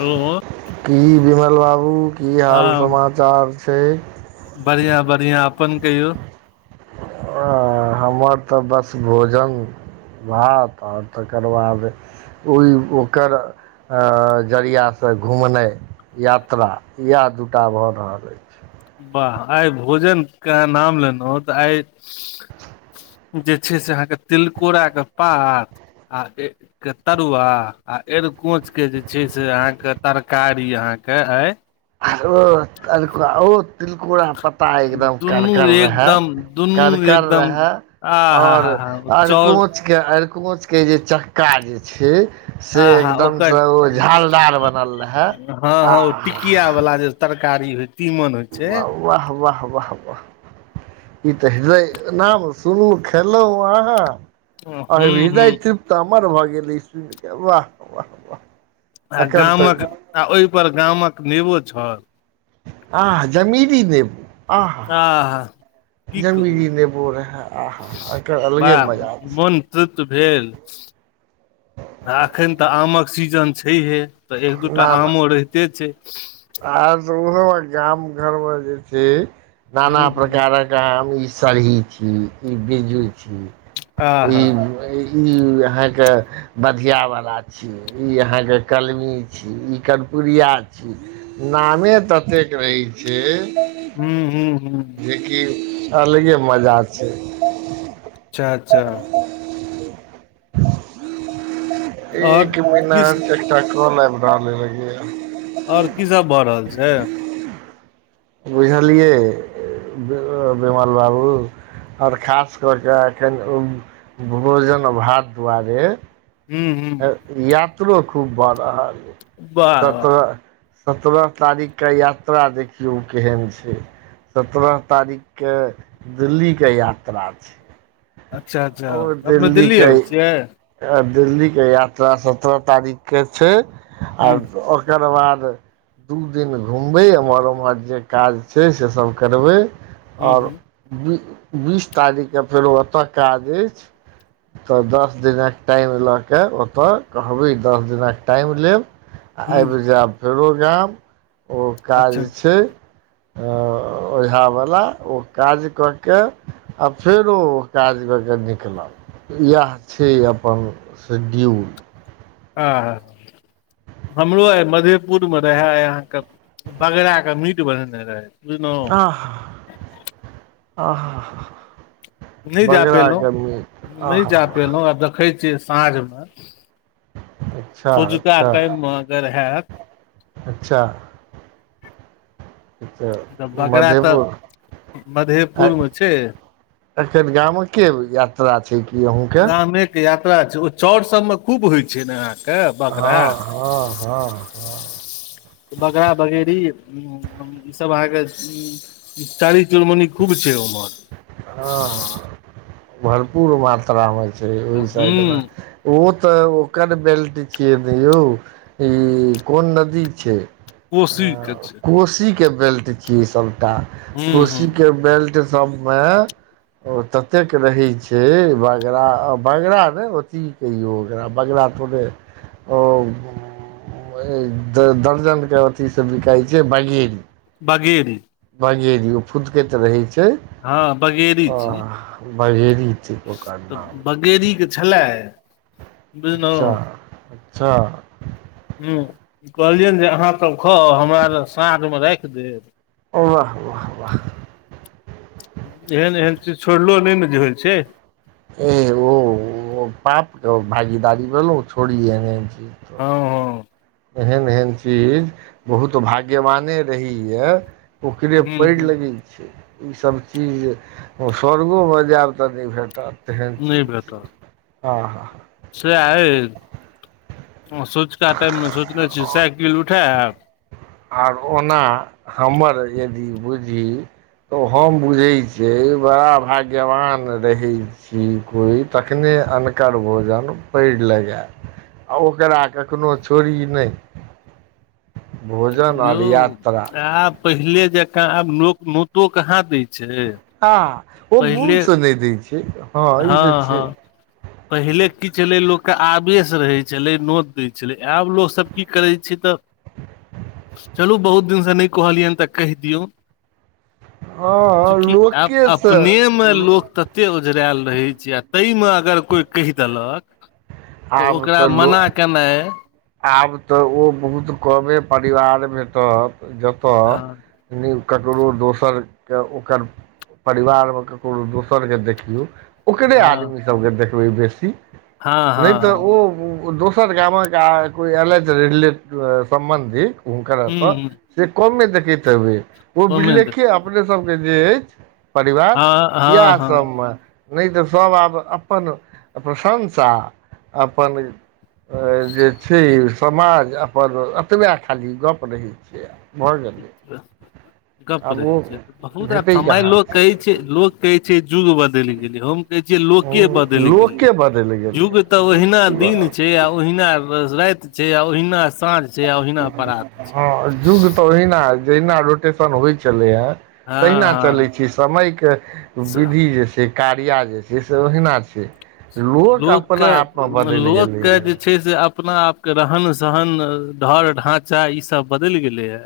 Hello की विमल बाबू की हाल समाचार छै बढ़ियाँ बढ़ियाँ अपन कहियौ हँ हमर तऽ बस भोजन भात आ तकर बाद ओहि ओकर जरिया से घुमनाइ यात्रा इएह दूटा भऽ रहल अछि वाह आइ भोजनके नाम लेलौं तऽ आइ जे छै से अहाँके तिलकोराके पात आ ऐ के तरुआ आ एरकोंच के जे छै से अहाँ के तरकारी अहाँ के आय ओ ओ तिलकोरा पत्ता एकदम दुनू करकर रहै एकदम दुनू करकर एकदम रहै आ हा आओर हा हा चाउर अरिकोंच के अरिकोंच के जे चक्का जे छै आ से हा एकदम ओकर स ओ झालदार बनल रेहै आ हाहा [unintelligible] वला जे तरकारी होइत वाह वाह वाह वाह वाह ई तऽ हृदय नाम सुनू खेलौं आहाँ हूँ आ हूँ हृदय तृप्त हमर भऽ गेल ई सुइन के वाह वाह वाह आ एकर तऽ गामक आ ओहिपर गामक नेबो छल आह जमीरी नेबो आहा आह की कहू जमीरी नेबो रहै आहा एकर अलगे बड़ा मजा छै मोन तृप्त भेल आ एखन तऽ आमक सीजन छैहे। एक दूटा आमो रहिते छै आ सुनलौं गाम घरमे जे छै ना ना हूँ हूँ प्रकारक आम ई सरही छियै ई बिरजू छियै। आह ई अहाॅं के बधिया वाला छी ई अहाँके कलमी छी ई कर्पुरिया छी नामे ततेक रहै छै हूँ हूँ हूँ जे कि अलगे मजा छै चाचा। आओर एक की मिनट एकटा कॉल आइब रहल ए और की सब भऽ रहल छै। बुझलिये बीमल बाबू और खास कोके एखन ओ भोजन भात दुआरे ह्म्म ह्म्म [unintelligible] यात्रो खूब भऽ रहल वाह सत्रह सत्रह तारीख के यात्रा देखियौ केहन छै। सत्रह तारीख के दिल्ली के यात्रा छै अच्छा अच्छा अपने दिल्ली आबए छिये दिल्ली के यात्रा सत्रह तारीख के छै हूँ आर ओक ओकर बाद। दू दिन घुमबै एम्हर उम्हर जे काज छै से सब करबए हूँ और हूँ बी बीस तारीखकेँ फेर ओत काज अछि तऽ दस दिनक टाइम लग ओतऽ कहबै दस दिनक टाइम लेब आ हूँ आइब जेब [inaudible] फेरो गाम ओ काज अच्छा छय ओझावला ओ काज क कके आ फेरो ओ काज कऽके निकलब येह छय अपन सेदियुल। आहा हमरो आय मधेपुर मे रहै ए अहाँके बकरा के मीट बनेने रहै बुझलहुँ आह आह नहि जा पयलहुँ बगराके मीट नहि आह जा पयलहुँ आब देखै छियै साँझमे अच्छा सोंझका अच्छा टाइम मे अगर हैत अच्छा तऽ बगड़ा तऽ मधेपुर आय मधेपुरमे छै एखन गामक के यात्रा छै कि अहूँके गामेके यात्रा छै ओ चाउर सभमे खूब होइ छै ने अहाँके हँ बगरा। हँ हँ हँ बगरा बगेरी ईसभ अहाँके चालीस चुनमुनी खूब छै उम्हर हँ भरपूर मात्रामे छै ओहि साइड मे ह्म ओ तऽ ओकर बेल्ट छिये ने यौ ई कोन नदी छै कोशी के छै कोशी के बेल्ट छियै सभटा ह्म ह्म कोशी के बेल्ट सबमेय ओ ततेक रहै छै बगरा आ बगरा ने ओ करा बगरा थोडे ओ दर्जनक के अथी से बिकाइ छै बगेरी बगेरी। बगेरी ओ फुदके तऽ रहै छै हँ बगेरी आ छी बगेरी बगेरीके छलै बुझलहुँ अच्छा अच्छा हूँ कहलियनि जे अहाँसभ खाउ हमरा साँझमे राख देब। वाह वाह वाह एहन एहन चीज छोड़लो नहि ने जे होइ छै [unintelligible] ओ पाप भागी दाड़ी भेलौ छोड़ी ऐहन ऐहन चीज हँ हँ एहन एहन चीज बहुत भाग्यवाने रहीय ओ करे हूँ पैड़ हूँ लगी ईसभ चीज स्वर्गो में जायब तऽ नै भेटत जेहन चीज छै [inaudible] आ हँ हँ सेह अइ [inaudible] सँझुका टाइम में सोचने छी साइकिल उठायब आर ओना हमर यदि बुझी तऽ हम बुझैत छियै बड़ा भाग्यवान रहै छी कोइ तखने अन्नकर भोजन पैड़ लगै आ ओकरा कखनो छोड़ही नै यौ यात्रा आब पहिले जेका आब लोक नोतो कहाँ दै छै। हँ ओ मून स नै दै छै। हँ ई तऽ हऽ छै हऽ पहिले की छलै लोक केँ आवेश रहै छलै नोत दै छलै आब लोकसभ की करैत छै तऽ [inaudible] चलू बहुत दिनसँ नै कहलियन तऽ कहि दियौ। हँ [inaudible] चूकि लोकेसँ अपने में लोक त ओतेक ओझरायल रहै छै आ तैम में अगर कोइ कहि देलक तऽ आब ओकरा मना लोक केनाइ आब तऽ ओ बहुत कमे परिवार में तऽ हँ जतय नौ ककरो दोसर केँ ओकर परिवार में ककरो दोसर केँ देखियौ ओकरे हँ आदमी सबके देखबै बेसी हँ नै हँ तऽ हँ ओ दोस दुसर गामक आय कोई ऐलैथ [unintelligible] सम्बन्धी हुनक एतऽ हुँ हुँ से कमे देखैत हेबै ओ ओहिमे तऽ बिललेख अपने सबके जे अछि परिवार हँ [inaudible] हँ या सब हँ म नै तऽ सभ आब अपन प्रशंसा अपन जे छै समाज अपन एतबे खाली गप्प रहैत छै। भऽ गेलै [unintelligible] गप आब रहै ओ छै बहुत आ भेटै समय कहाँ लोक कहै छै लोक कहै छै युग बदैल गेलै हम कहै छियै लोक बदैल गेलै। लोके बदलि गेलै युग तऽ युग ओहिना की दिन बदललै छै आ ओहिना राइत छै आ ओहिना साँझ से ओहिना परात छै। हँ युग तऽ ओहिना जहिना एडोटेशन होइ छलै ह हँ तहिना चलै हँ छी समय केँ विधि यऽ से- कार्य जे छै से ओहिना छै लोक लोकके अपना आप मे बदैल गेलै लोकके है जे से अपना आप केँ रहन सहन ढर ढांचा ई सब बदैल गेले ये।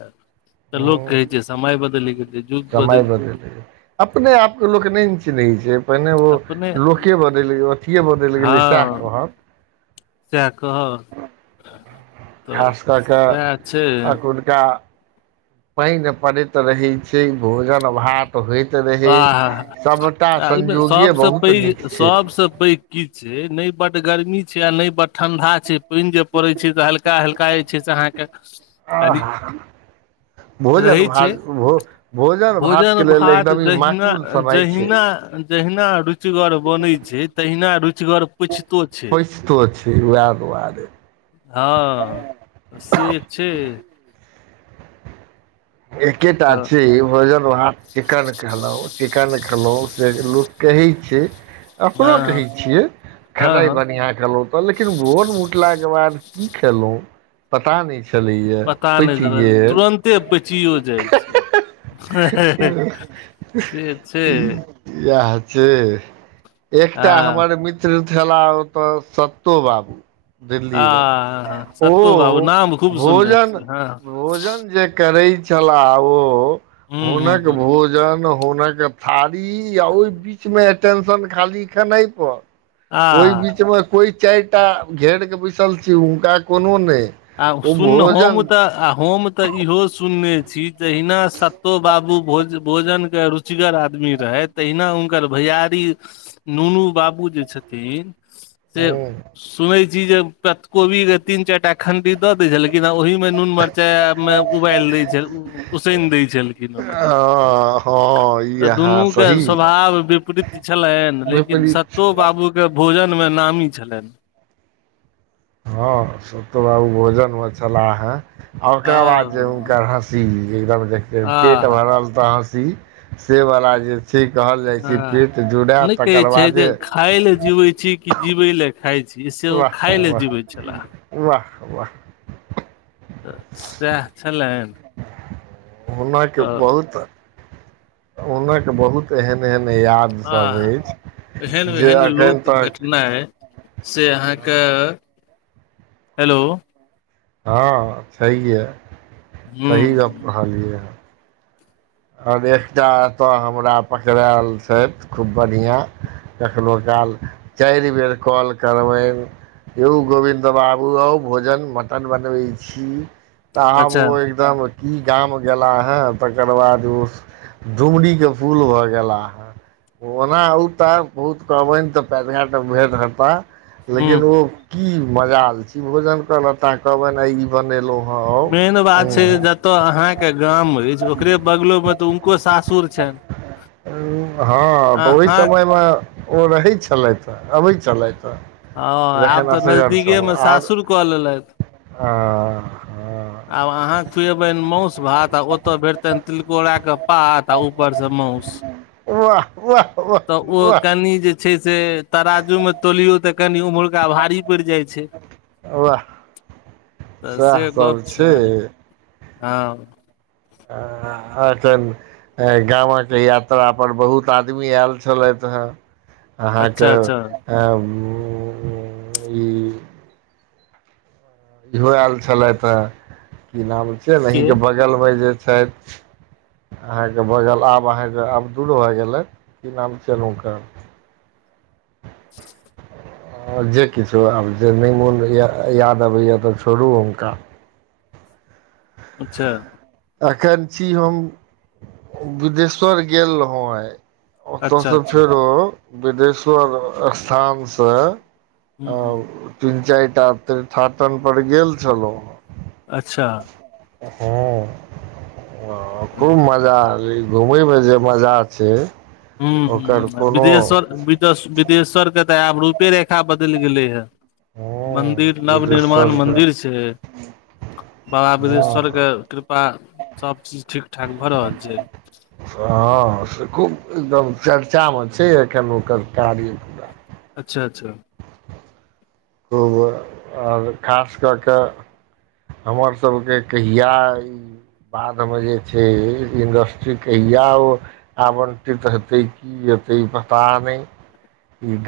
तऽ लोक हँ कहै छै समय बदैल गेलय जुग समय बदैल गेल बदलि गेलै अपने आप कऽ लोक नै न चिन्ह छै पहिने अपने ओ लोके बदैल गेलै अथे बदैल गेलै सेह कहत सेह कह तऽ सेह छै [unintelligible] पाइन पड़ैत रहै छै भोजन भात होइत रहै आह सभटा आ एहिमे संयोगे सबसँ बहुत नीक पइग छै सबसँ पइग की छै नै बड गर्मी छै आ नै बड ठंडा छै पइन जे पड़ैत छै तऽ हल्का हल्का जे छै से अहाँ कऽ [unintelligible] भोजन रहै भात छै भो भोजन भात केँ लेल एकदम इ जहिना जहिना जहिना रुचिगर बनैत छै तहिना रुचिगर पुछतो छैय। पइचतो छैय वैह दुआरे। हँ तऽ से छैय। एकेटा तऽ छैय भोजन भात चिकन खेलव। चिकन खेलहुँं से लोक कहइ छैय। अपनो हँ कहै हँ छियै हँ खेनाइ हँ बढ़िआँ खेलऊ तऽ लेकिन भोर म कुटलाक के बाद की खेलऊ पता नहि छलैया पइच गेल। कते पइचियो जाइ छैय से छैय। याह छैय एकटा हँ हमर मित त छेलाह ओतऽ सत्तो बाबू। दिल्लीमे आ सत्तो बाबू ओ नाम खूब सुनने भोजन छी हँ भोजन जे करै छलाह ओ हूँ हूँ हुनक हूँ भोजन हुनक खादि अ ओइय बीच मे एटेंशन खाली खेनाइ प। ओय आह बीचमे कोइ चाईटा घेरके बैसल छे हुनका कोनो नहि। आ ओ सुन हम भोजन तऽ आ हम तऽ इहो सुनने छी जहिना सत्तो बाबू भोज भोजनके रुचिगर आदमी रहैत तहिना हुनकर भैयरी नूनू बाबू जे छथिन से ह सुनै छी जे तत कोबीके तीन चारि टा खंती द दै छलकिन ओहि मे नून मिरचाई उबाल दै छ उसइन दै छलखिन ओकरा। हँ ई तऽ अहाँ दुनूके सही स्वाभ विपरीत छलनि लेकिन विपरीत सत्तो छल बाबू के भोजन मे नामी छलनि। हँ सत्तो बाबू भोजन मे छलाह। आ ओकरा बाद जे हँ हुनकर हँसी एकदम देख के पेट आह भरल त हँसी से बला जे छैय कहल जाइ छैय पेट जुड़ै तकर बादे खाइ लए जिवै छी कि जिवै लए खाइ छी से ओ वाह खाय लए वाह जिवैत छलाह। वाह वाह। तऽ सैह छलनि। हनक तऽ बहुत हुनक बहुत एहन एहन याद सब आह अछि एहन जे वेहन एखन लोक तक भेटनाइ से अहाँक हेलो। हँ छैहे सही गप हूँ कहलियै हँ। और एकटा एतह हमरा पकड़ायल छथि खूब बढ़िआँ। कखनहु काल चाइर बेर कॉल करबनि यौऊ गोविन्द बाबू आऊ भोजन मटन बनबै छी। तऽ आब अच्छा ओ एकदम की गाम गेला ह तकर बाद दोस्त दुमडी के फूल भऽ गेला ह। ओना अऊता बहुत कहबनि तऽ पैट घाट भेट हता। हूँ लेकिन ओ की मजाल छी भोजन क लेता कहबनि बनैलहु ह आव उहु। त अहाँके गाम अछि ओकरे बगलोमे तऽ हुनको सासुर छनि। हँ तऽ ओई अहाँ समयमे ओ रहैत छलथि अबैत छलथि ह। हँ आब तऽ नजदीकेमे सासुर कऽ लेलथि। आब अहाँ खुएबनि मासु भात आ ओतय भेटतनि तिलकोराके पथा ऊपर से मउस वाह वाह वाह तऽ आ वाह कनि जे छै से तराजो मे तोलियो तऽ कनि उमहुरका भारी। जाई छै वाह तऽ से गप छै। ह आ तऽ गाम के यात्रा पर बहुत आदमी आयल छलथि ह अच्छा अच्छा अहाँकेँ इहो आयल छलथि ह कि नाम छिय के नेहीके बगलमे जे छथि। अहाँकेँ बगल आब अहाँकेँ आब दूर भए गेलथि की नाम चलू क। ज किछो आब जे नहि मूल्य याद अबैए तऽ छोड़ू हुनका। अच्छा अखन छी हम बिदेश्वर गेल रहौ आइ। अच्छा ओतयसँ अच्छा फेरो बिदेश्वर स्थान सँ हूँ आ हूँ तीन चारिटा थकर पर गेलेल छल। अच्छा ह खूब मजा। घुमयमे जे मजा छै ह ओकर ह कोनो बिदेश्वर बिदेश्वरके तऽ आब रूपे रेखा बदलि गेलै हे। हँ मंन्दिर नव निर्माण बिदेश्वरके मन्दिर छै बाबा बिदेश्वर हँ के कृपा सभ चीज ठीक ठाक भ रहल छै। ह से खूब एकदम चर्चामे छै एखन ओकर कार्य। पूरा अच्छा अच्छा खूब ओर खास कऽ कऽ। हमर सभके कहिया। बाद मे जे छै इंडस्ट्री कहिया ओ आबंटित ह तै कीयतै पता नहि।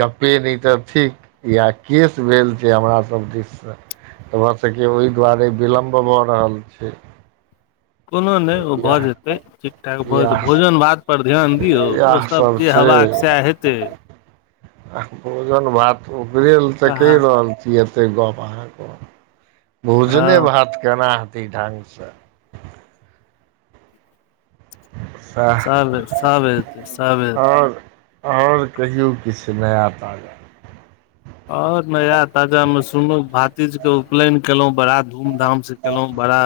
गप्पे नहि तऽ थिक या केश भेल छै हमरा सभ दिशसँ। तऽ हमरा सभके ओहि दुआरे विलम्ब भऽ रहल छै। कोनो नहि ओ भऽ इएह जेतै ठीक ठाक भऽ जेतै इएह भोजन भात। पर ध्यान दियौ इएह ओसभ सब जे छै हेबाकऽ सह हेतै। आ भोजन भात उपर तऽ कहा कहि रहल छी। क एते गप अहाँकेँ भोजने हँ भात केना हेती ढंग से। सएह सभ सभतै सबेतै। ओर कहियौ किछु नया ताजा। ओर नया ताजा मशरूम भातीज के उपनयन केलहुँं बराात। धूम धाम से केलहुँ बड़ा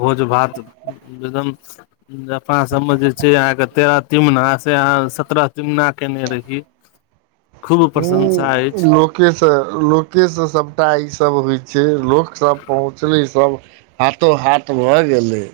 भोज भातद मे अपना सभमे जे छै अहाँकेँ तेरह तिमना से अहाँ सत्रह तिमना केने रहहिय। खूब प्रशंसा अछि लोक से लोकके से सभटा ईसभ होई छै लोकसभ पहुँचलै सभ। हाथो हाथ भऽ गेलै